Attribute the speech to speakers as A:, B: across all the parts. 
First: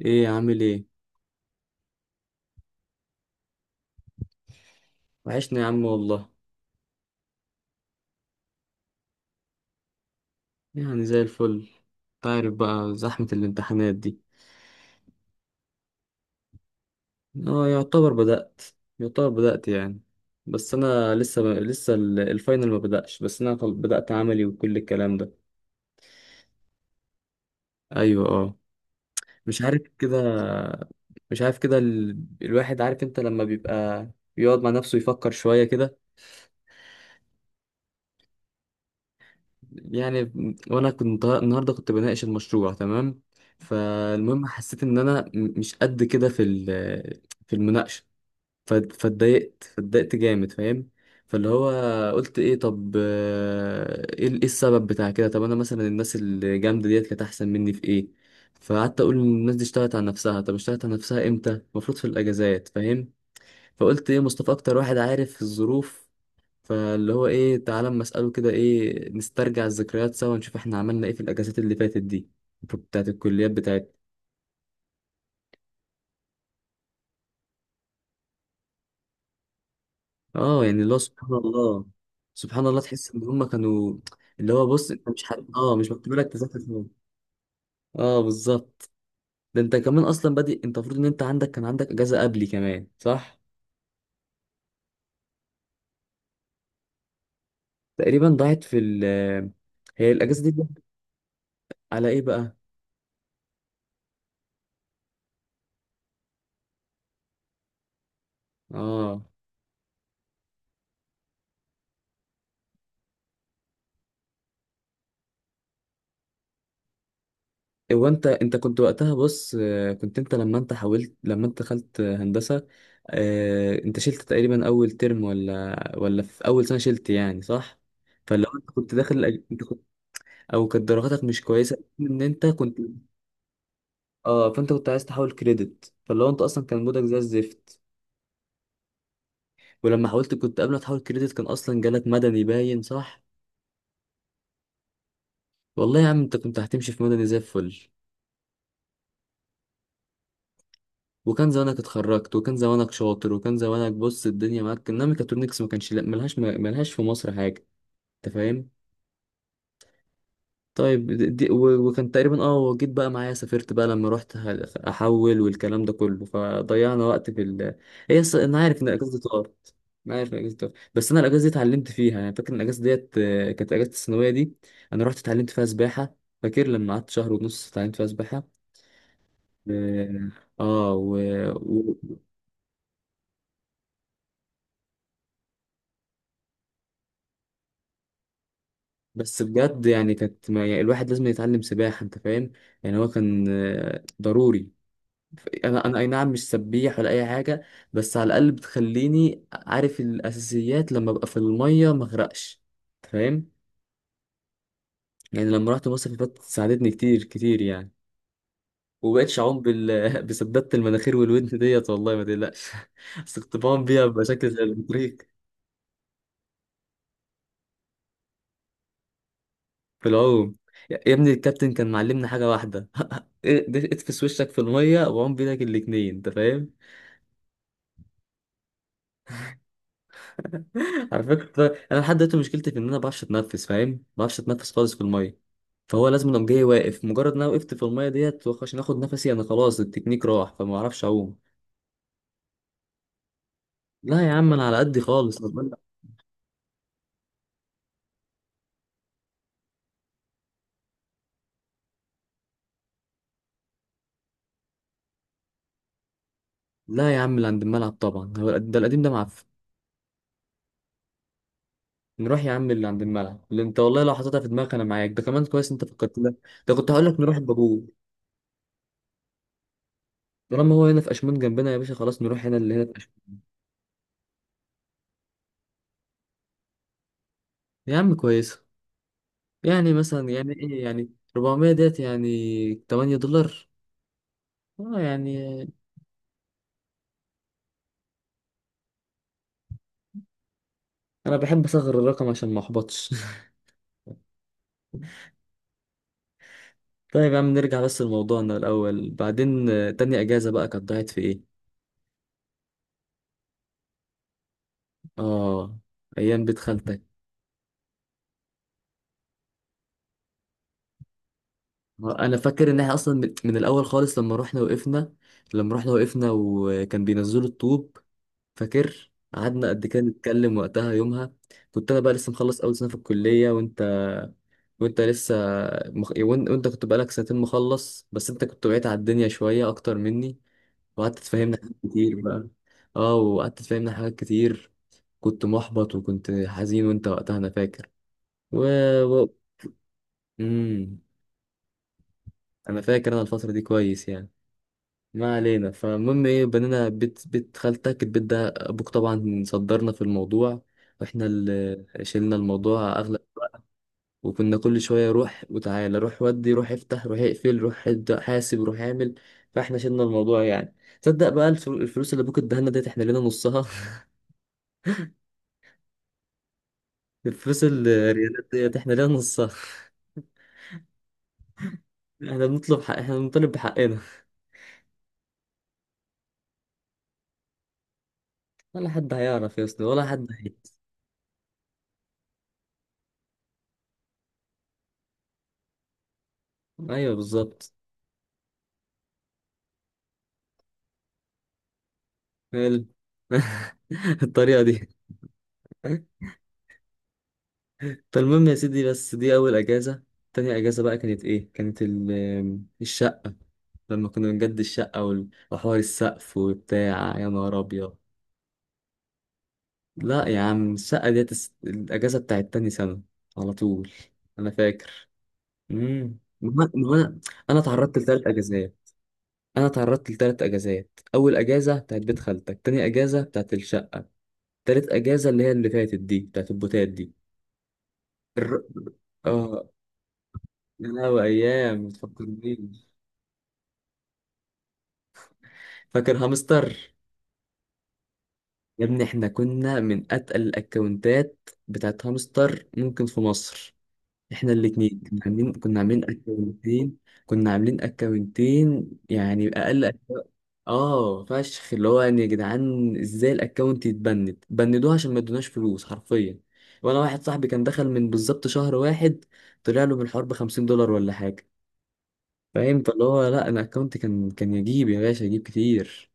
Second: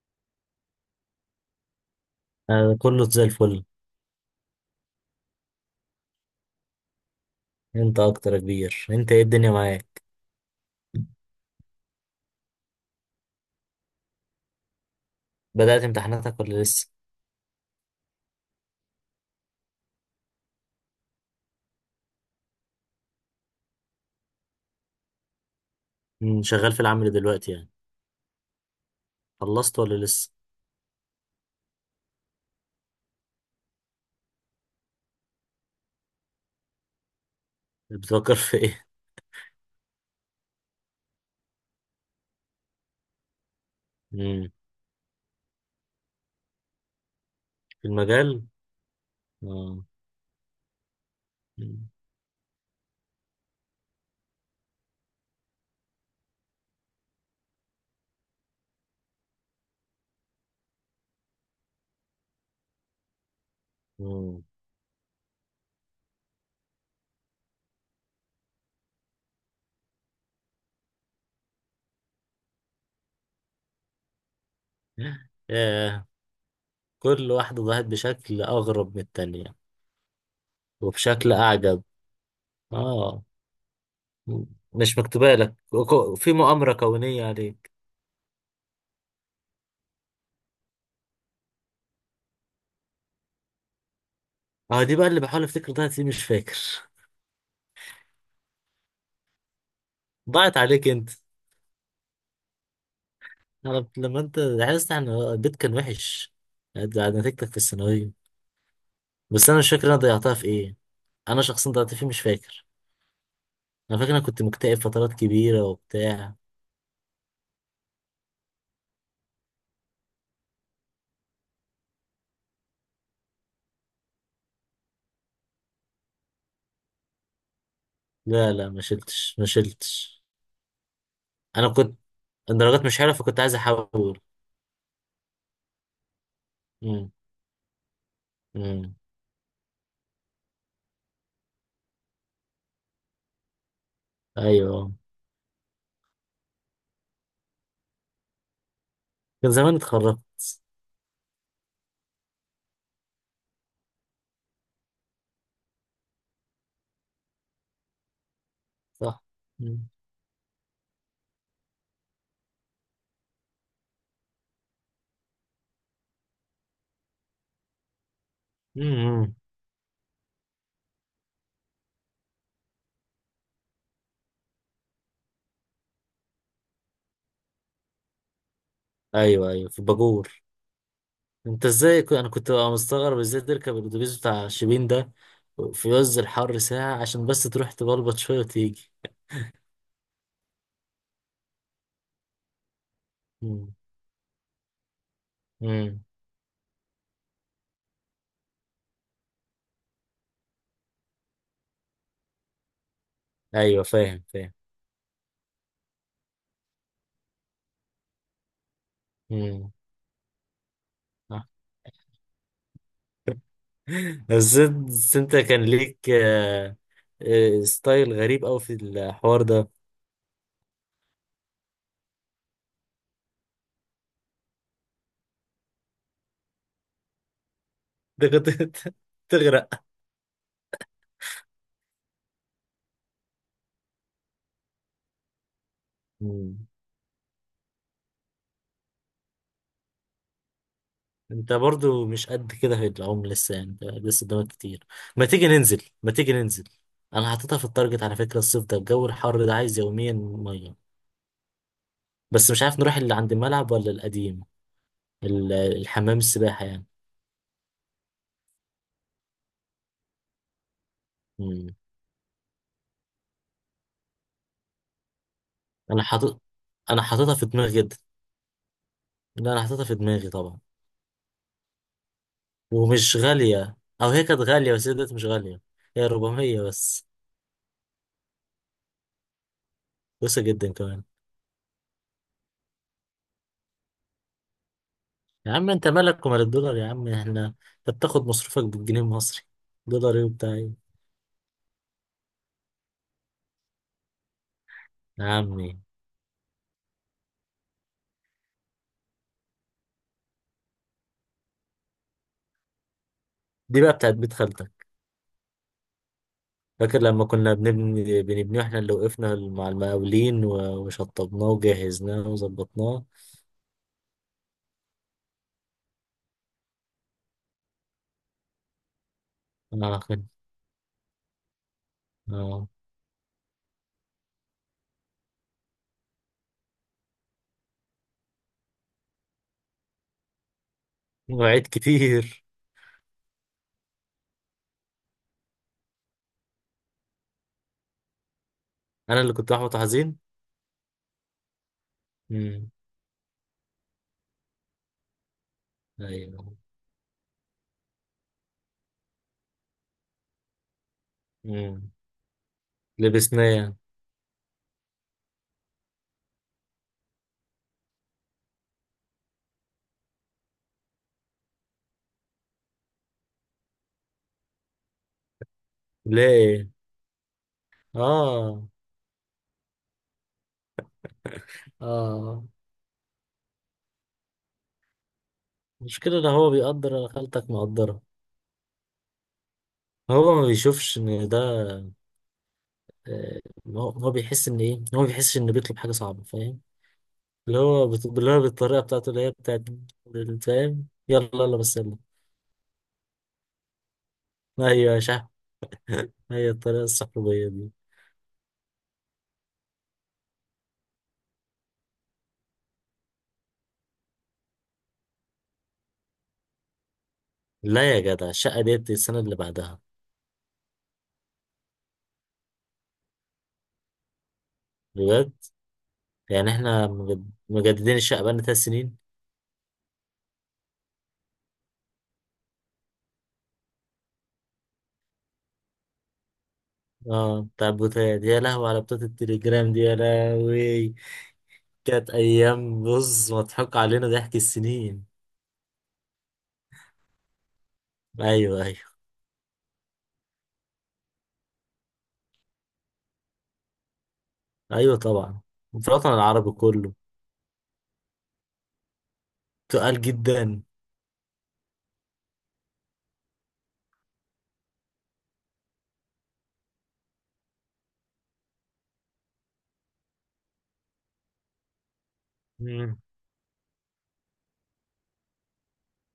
A: ايه عامل ايه؟
B: أنا كله زي الفل.
A: وحشنا يا عم والله.
B: انت اكتر يا كبير، انت ايه الدنيا معاك؟
A: يعني زي الفل. تعرف بقى زحمة الامتحانات دي.
B: بدأت امتحاناتك ولا لسه؟
A: اه، يعتبر بدأت. يعتبر بدأت يعني. بس انا الفاينل ما بدأش، بس انا بدأت عملي وكل الكلام ده.
B: شغال في العمل دلوقتي يعني؟
A: ايوه، اه. مش
B: خلصت
A: عارف
B: ولا
A: كده،
B: لسه؟
A: مش عارف كده. الواحد عارف، انت لما بيبقى بيقعد مع نفسه يفكر شوية كده.
B: بتفكر في ايه؟
A: يعني، وانا كنت النهارده بناقش المشروع، تمام. فالمهم
B: مم،
A: حسيت ان انا مش قد كده في في
B: في
A: المناقشه،
B: المجال.
A: فاتضايقت،
B: اه.
A: فاتضايقت جامد، فاهم. فاللي هو
B: مم.
A: قلت ايه، طب ايه إيه السبب بتاع كده؟ طب انا مثلا الناس الجامده ديت كانت احسن مني في ايه؟ فقعدت اقول إن الناس دي اشتغلت على نفسها. طب اشتغلت على نفسها امتى؟ المفروض في الاجازات، فاهم. فقلت ايه،
B: مم.
A: مصطفى اكتر واحد عارف الظروف. فاللي هو ايه، تعالى اما اساله كده، ايه، نسترجع الذكريات سوا ونشوف احنا عملنا ايه في الاجازات اللي فاتت دي، بتاعت الكليات بتاعتنا.
B: ياه، كل واحدة ضاعت بشكل اغرب من التانية
A: اه يعني، اللي هو سبحان
B: وبشكل اعجب.
A: الله. سبحان الله، تحس ان
B: اه.
A: هم كانوا،
B: مم،
A: اللي هو بص،
B: مش
A: انت مش
B: مكتوبة
A: حد...
B: لك،
A: اه مش مكتوب لك
B: في
A: تذاكر
B: مؤامرة
A: فيهم.
B: كونية عليك.
A: اه، بالظبط. ده انت كمان اصلا بادئ، انت المفروض ان انت عندك، كان عندك اجازه قبلي كمان، صح.
B: اه، دي بقى اللي بحاول افتكر ضاعت ليه، مش فاكر
A: تقريبا ضاعت في ال... هي الاجازه دي
B: ضاعت عليك انت.
A: على ايه بقى؟
B: انا لما انت عايز ان البيت كان وحش بعد نتيجتك في الثانويه.
A: اه،
B: بس انا مش فاكر انا ضيعتها في ايه. انا شخصيا ضيعت فيه مش فاكر. انا فاكر انا كنت مكتئب فترات كبيره وبتاع.
A: هو انت كنت وقتها بص، كنت انت، لما انت دخلت هندسة. انت شلت تقريبا اول ترم، ولا في اول سنة شلت يعني، صح. فلو
B: لا لا،
A: انت
B: ما
A: كنت
B: شلتش ما
A: انت كنت،
B: شلتش.
A: او كانت درجاتك مش
B: انا
A: كويسة،
B: كنت
A: ان انت كنت،
B: الدرجات مش حلوه فكنت عايز احول.
A: اه، فانت كنت عايز تحول كريدت. فلو انت اصلا كان مودك
B: امم،
A: زي الزفت،
B: امم،
A: ولما حاولت، كنت قبل ما تحول كريدت كان اصلا جالك مدني باين، صح.
B: ايوه،
A: والله يا عم انت كنت هتمشي في مدني زي الفل.
B: كان زمان اتخرجت.
A: وكان زمانك اتخرجت، وكان زمانك شاطر، وكان زمانك بص الدنيا معاك. انما ميكاترونكس ما كانش، لا، ملهاش في مصر حاجه، انت فاهم.
B: صح. امم،
A: طيب وكان تقريبا، وجيت بقى معايا سافرت بقى لما رحت احول والكلام ده كله، فضيعنا وقت في ال... هي انا عارف ان الاجازه دي
B: امم،
A: طارت. انا عارف ان الاجازه دي طارت، بس انا الاجازه دي اتعلمت فيها يعني. فاكر ان الاجازه ديت، كانت اجازه الثانويه دي. انا رحت اتعلمت فيها سباحه. فاكر لما قعدت شهر ونص اتعلمت فيها سباحه.
B: ايوه ايوه، في
A: اه.
B: الباجور.
A: آه، و...
B: انت ازاي انا كنت بقى مستغرب ازاي تركب الاتوبيس بتاع شبين ده في عز الحر ساعة عشان بس تروح تبلبط شوية وتيجي.
A: بس بجد يعني كانت، ما يعني الواحد لازم يتعلم سباحة، انت فاهم. يعني هو كان
B: مم.
A: ضروري. انا
B: مم.
A: اي نعم مش سبيح ولا اي حاجة، بس على الاقل بتخليني عارف الاساسيات لما ابقى في المية ما اغرقش، انت فاهم.
B: ايوه، فاهم فاهم.
A: يعني لما رحت مصر اللي فاتت ساعدتني كتير كتير يعني. ومبقتش اعوم
B: مم.
A: بسدادة المناخير
B: آه.
A: والودن ديت والله ما تقلقش. بس كنت بعوم بيها بشكل
B: بس
A: زي
B: انت
A: البطريق
B: بس انت كان ليك ستايل غريب قوي في الحوار ده.
A: في العوم. يا ابني الكابتن كان معلمنا حاجة واحدة. ده، اتفس وشك في المية وعوم بيدك الاتنين، انت فاهم.
B: ده كنت تغرق.
A: على فكرة انا لحد دلوقتي مشكلتي في ان انا ما بعرفش اتنفس، فاهم، ما بعرفش اتنفس خالص في المية. فهو لازم لو جاي
B: مم.
A: واقف، مجرد ان انا وقفت في المية ديت عشان اخد نفسي انا خلاص التكنيك راح، فما اعرفش اعوم.
B: انت برضو مش قد كده في العمر لسه، يعني انت
A: لا
B: لسه
A: يا
B: قدامك
A: عم، انا على
B: كتير.
A: قدي
B: ما
A: خالص.
B: تيجي ننزل ما تيجي ننزل. انا حاططها في التارجت على فكرة، الصيف ده الجو الحر ده عايز يوميا مية. بس مش عارف نروح اللي عند الملعب ولا القديم، الحمام السباحة يعني.
A: لا يا عم، اللي عند الملعب طبعا هو ده، القديم ده معفن.
B: مم.
A: نروح يا عم اللي عند الملعب، اللي انت والله لو حطيتها في دماغك انا معاك، ده كمان كويس انت
B: أنا
A: فكرت ده.
B: حاطط
A: ده كنت
B: أنا
A: هقول لك
B: حاططها
A: نروح
B: في دماغي
A: البابو.
B: جدا. لا، أنا حاططها في دماغي طبعا.
A: طالما هو هنا في أشمون جنبنا يا باشا، خلاص نروح هنا اللي هنا في
B: ومش
A: أشمون.
B: غالية، أو هي كانت غالية بس هي دلوقتي مش غالية، هي 400 بس.
A: يا عم كويسة. يعني مثلا،
B: رخيصة
A: يعني
B: جدا
A: إيه
B: كمان.
A: يعني، 400 ديت يعني 8 دولار. اه يعني،
B: يا عم أنت مالك ومال الدولار، يا عم إحنا أنت بتاخد مصروفك بالجنيه المصري، دولار إيه وبتاع إيه؟
A: أنا بحب أصغر الرقم عشان ما أحبطش.
B: يا عمي.
A: طيب يا عم نرجع بس لموضوعنا الأول بعدين. تاني أجازة بقى كانت ضاعت في إيه؟
B: دي بقى بتاعت بيت خالتك.
A: آه، أيام بيت
B: فاكر
A: خالتك.
B: لما كنا بنبني واحنا اللي وقفنا مع المقاولين وشطبناه وجهزناه
A: أنا فاكر إن إحنا
B: وظبطناه.
A: أصلا من الأول خالص لما رحنا وقفنا، لما رحنا وقفنا وكان بينزلوا الطوب. فاكر قعدنا قد
B: اه،
A: كده نتكلم وقتها يومها. كنت انا بقى لسه مخلص
B: آه.
A: اول سنه في الكليه، وانت لسه وانت كنت بقالك سنتين مخلص، بس انت كنت بعيد على الدنيا شوية اكتر مني وقعدت تفهمنا
B: مواعيد
A: حاجات كتير
B: كتير.
A: بقى. اه، وقعدت تفهمنا حاجات كتير. كنت محبط وكنت حزين وانت وقتها انا فاكر، و...
B: انا
A: و...
B: اللي كنت احبط حزين.
A: مم.
B: امم،
A: انا فاكر انا الفترة دي كويس يعني. ما علينا، فالمهم ايه،
B: ايوه.
A: بنينا بيت، بيت خالتك، البيت ده ابوك طبعا صدرنا في الموضوع، واحنا اللي
B: امم
A: شلنا الموضوع.
B: لبسناه.
A: وكنا كل شوية روح وتعالى، روح ودي، روح افتح، روح اقفل، روح ابدأ، حاسب، روح اعمل. فاحنا شلنا الموضوع يعني. تصدق بقى الفلوس اللي ابوك اداها لنا ديت احنا لينا نصها.
B: ليه؟
A: الفلوس الريالات
B: اه
A: ديت احنا لينا نصها.
B: اه،
A: احنا بنطلب حق، احنا بنطالب بحقنا.
B: المشكلة ان هو بيقدر، انا خالتك مقدرة.
A: ولا حد هيعرف يا اسطى ولا حد
B: هو ما
A: هيت.
B: بيشوفش ان ده، آه، هو بيحس ان ايه، هو ما بيحسش ان بيطلب حاجة صعبة، فاهم؟
A: ايوه، بالظبط.
B: اللي هو بالطريقة بتاعته، اللي هي بتاعت فاهم، يلا يلا بس يلا.
A: ال-. الطريقة دي.
B: ايوه يا شحن. هي الطريقة الصحوبية دي.
A: فالمهم يا سيدي، بس دي أول أجازة. تاني أجازة بقى كانت إيه؟ كانت الشقة. لما كنا بنجدد الشقة وحوار السقف وبتاع، يا نهار
B: لا
A: أبيض.
B: يا جدع، الشقة ديت السنة اللي بعدها.
A: لا يا عم الشقة ديت الأجازة بتاعت تاني سنة، على طول، أنا فاكر.
B: بجد؟ يعني
A: ما
B: احنا
A: هو أنا، أنا
B: مجددين
A: اتعرضت
B: الشقة
A: لتلات
B: بقالنا ثلاث
A: أجازات.
B: سنين
A: أنا اتعرضت لتلات أجازات، أول أجازة بتاعت بيت خالتك، تاني أجازة بتاعت الشقة، تالت أجازة اللي هي اللي فاتت دي بتاعت البوتات دي.
B: اه، بتاع البوتات، يا
A: الر...
B: لهوي على بتات
A: آه،
B: التليجرام دي، يا
A: يا
B: لهوي.
A: لهوي أيام، ما
B: كانت ايام،
A: تفكرنيش.
B: بص مضحك علينا ضحك السنين.
A: فاكر هامستر؟
B: ايوه
A: يا
B: ايوه.
A: ابني احنا كنا من أتقل الأكونتات بتاعت هامستر ممكن في مصر. احنا
B: ايوه
A: الاتنين
B: طبعا.
A: كنا
B: في
A: عاملين
B: الوطن العربي كله.
A: اكونتين. كنا عاملين اكونتين يعني اقل.
B: تقال جدا.
A: اه فشخ اللي هو يعني، يا جدعان، ازاي الاكونت يتبند؟ بندوه عشان ما ادوناش فلوس حرفيا. وانا واحد صاحبي كان دخل من بالظبط شهر واحد، طلع له من الحوار ب 50 دولار ولا حاجه، فاهم.
B: مم.
A: فاللي هو لا، انا اكونت كان يجيب يا باشا، يجيب كتير.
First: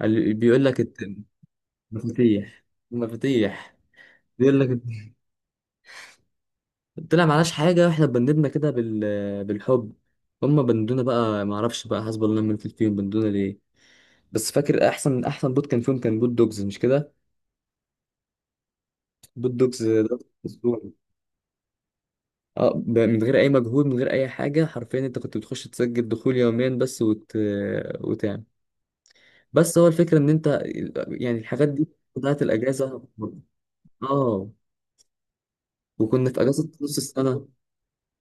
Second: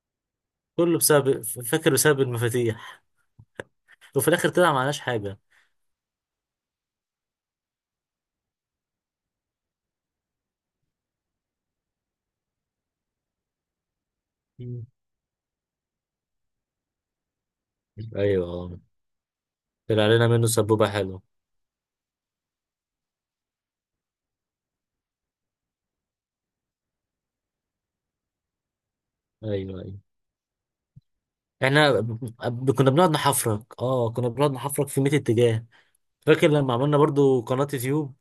A: بيقول لك
B: كله بسبب، فاكر بسبب
A: مفاتيح،
B: المفاتيح.
A: مفاتيح.
B: وفي الاخر
A: بيقول لك
B: طلع معناش حاجه.
A: طلع معناش حاجة، احنا بندنا كده بال... بالحب. هما بندونا بقى، معرفش بقى حسب الله من فيهم بندونا ليه. بس
B: مم.
A: فاكر احسن بوت كان فيهم كان بوت دوجز، مش كده.
B: ايوه اه،
A: بوت دوجز
B: طلع
A: ده
B: علينا منه
A: اسطوري.
B: سبوبه حلوه.
A: اه، من غير اي مجهود، من غير اي حاجة حرفيا، انت كنت بتخش تسجل دخول يوميا بس وتعمل. بس
B: ايوه
A: هو
B: ايوه.
A: الفكرة ان انت يعني الحاجات دي
B: احنا
A: بتاعت
B: ب- كنا
A: الاجازة.
B: بنقعد نحفرك اه كنا
A: اه،
B: بنقعد نحفرك في 100 اتجاه.
A: وكنا في
B: فاكر
A: اجازة
B: لما عملنا
A: نص
B: برضو
A: السنة.
B: قناه يوتيوب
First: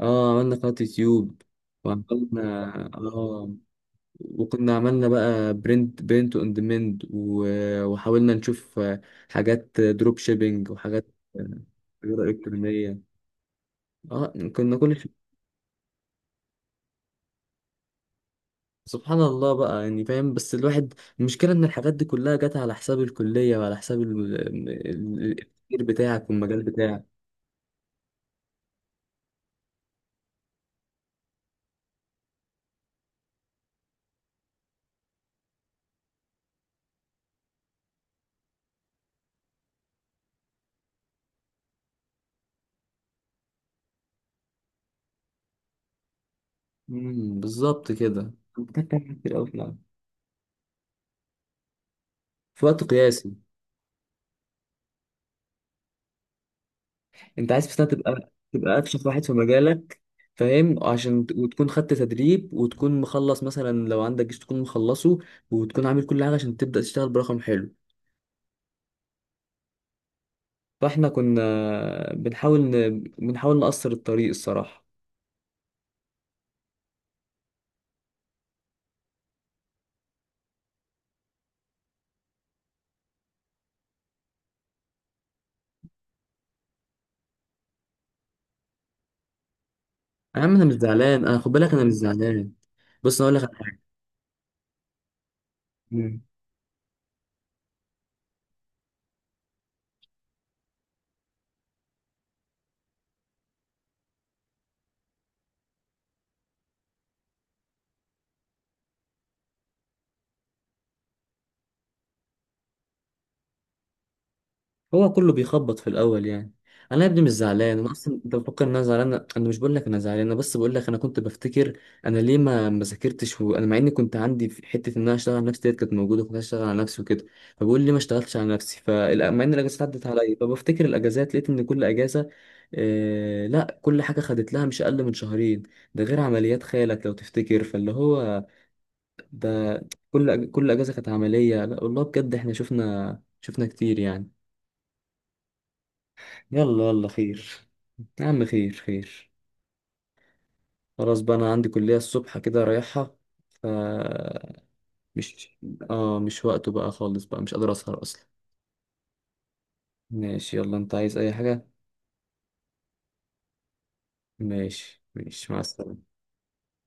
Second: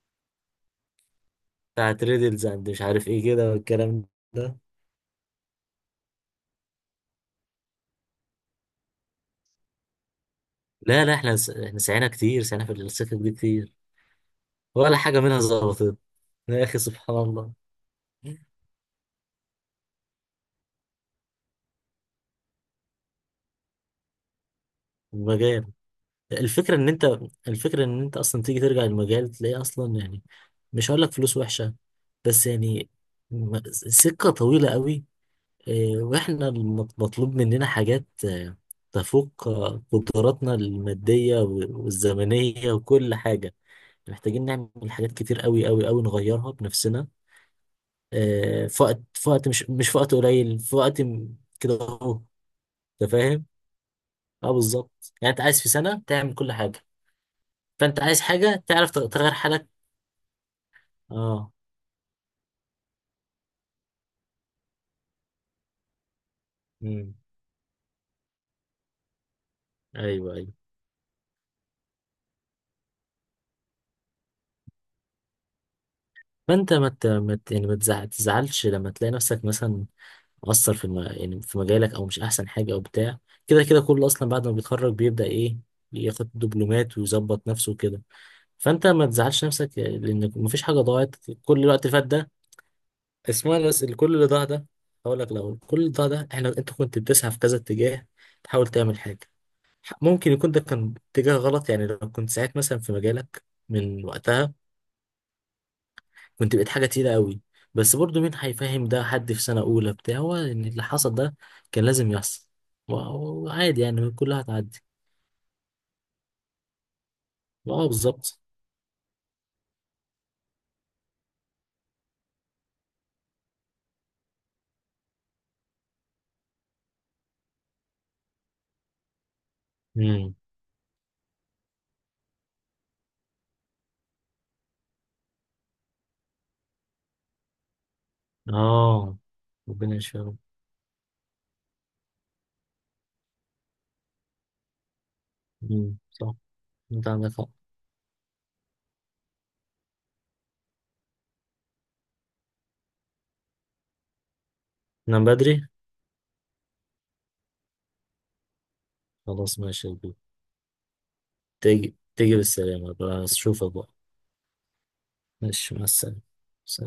A: اه، عملنا قناة يوتيوب،
B: بتاعت
A: وعملنا،
B: ريدلز اند مش عارف ايه كده
A: اه،
B: والكلام ده،
A: وكنا عملنا بقى برنت اون ديماند، وحاولنا نشوف حاجات دروب شيبينج
B: لا
A: وحاجات
B: لا، احنا سعينا
A: تجارة
B: كتير، سعينا في
A: إلكترونية.
B: السكك دي كتير.
A: اه، كنا كل
B: ولا
A: شيء.
B: حاجة منها ظبطت. يا أخي سبحان الله.
A: سبحان الله بقى يعني فاهم، بس الواحد، المشكلة إن الحاجات دي كلها جت على حساب الكلية وعلى حساب
B: المجال.
A: التفكير بتاعك والمجال
B: الفكرة إن
A: بتاعك.
B: أنت الفكرة إن أنت أصلا تيجي ترجع المجال تلاقيه أصلا يعني. مش هقول لك فلوس وحشة. بس يعني سكة طويلة قوي. وإحنا مطلوب مننا حاجات تفوق قدراتنا المادية والزمنية وكل حاجة. محتاجين نعمل حاجات كتير، قوي قوي قوي، نغيرها بنفسنا.
A: بالظبط كده.
B: في
A: محتاج
B: وقت
A: تعمل
B: في
A: كتير أوي
B: وقت
A: في
B: مش
A: العالم.
B: مش في وقت قليل، كده اهو.
A: في وقت
B: انت
A: قياسي.
B: فاهم؟ اه بالظبط، يعني انت عايز في سنه تعمل كل حاجه.
A: انت عايز في سنه
B: فانت عايز حاجه
A: تبقى
B: تعرف
A: افشخ واحد
B: تغير
A: في
B: حالك.
A: مجالك، فاهم، عشان
B: اه،
A: وتكون خدت تدريب وتكون مخلص مثلا لو عندك جيش تكون مخلصه وتكون عامل كل حاجه عشان تبدا تشتغل
B: امم،
A: برقم حلو.
B: ايوه ايوه.
A: فاحنا كنا بنحاول نقصر الطريق الصراحه.
B: فانت ما ت- ما ت- يعني ما تزع- تزعلش لما تلاقي نفسك مثلا مقصر يعني في مجالك او مش احسن حاجه او بتاع. كده كده كله اصلا بعد ما بيتخرج بيبدا ايه، ياخد دبلومات ويظبط نفسه كده. فانت ما تزعلش نفسك لان
A: يا عم
B: مفيش
A: انا مش
B: حاجه ضاعت.
A: زعلان، انا خد
B: كل
A: بالك، انا
B: الوقت
A: مش
B: فات ده،
A: زعلان. بص انا اقول لك
B: اسمعني
A: على
B: بس، كل اللي ضاع ده هقول لك الاول. كل اللي ضاع
A: حاجه،
B: ده احنا انت كنت بتسعى في كذا اتجاه، تحاول تعمل حاجه. ممكن يكون ده كان اتجاه غلط، يعني لو كنت ساعات مثلا في مجالك من وقتها كنت بقيت حاجه تقيله قوي. بس برضو مين هيفهم ده؟ حد في سنه اولى بتاع، هو ان اللي حصل ده كان لازم يحصل و- وعادي يعني، كلها هتعدي.
A: هو كله بيخبط في الاول يعني. انا يا ابني مش زعلان، انا
B: اه
A: اصلا انت
B: بالظبط.
A: بتفكر ان انا زعلان، انا مش بقول لك انا زعلان، انا بس بقول لك انا كنت بفتكر انا ليه ما ذاكرتش. وانا مع اني كنت عندي في حته ان انا اشتغل على نفسي ديت كانت موجوده، كنت اشتغل على نفسي وكده، فبقول ليه ما اشتغلتش على نفسي. فمع ان الاجازات عدت
B: امم،
A: عليا، فبفتكر الاجازات لقيت ان كل اجازه، آه لا، كل حاجه خدت لها مش اقل من شهرين، ده غير عمليات خالك لو تفتكر. فاللي هو
B: اه.
A: ده،
B: ربنا يشفيهم.
A: كل اجازه كانت عمليه. لا والله بجد احنا شفنا، كتير يعني.
B: امم، صح.
A: يلا،
B: انت
A: يلا،
B: عندك حق.
A: خير. يا عم خير، خير. خلاص بقى انا عندي كلية الصبح كده رايحها. ف...
B: نام
A: مش...
B: بدري.
A: اه، مش وقته بقى خالص، بقى مش قادر اسهر اصلا.
B: خلاص ماشي يا كبير.
A: ماشي، يلا، انت عايز اي حاجة.
B: تيجي تيجي بالسلامه بقى، اشوفك بقى.
A: ماشي، ماشي، مع
B: ماشي مع
A: السلامة.
B: السلامة. سلام.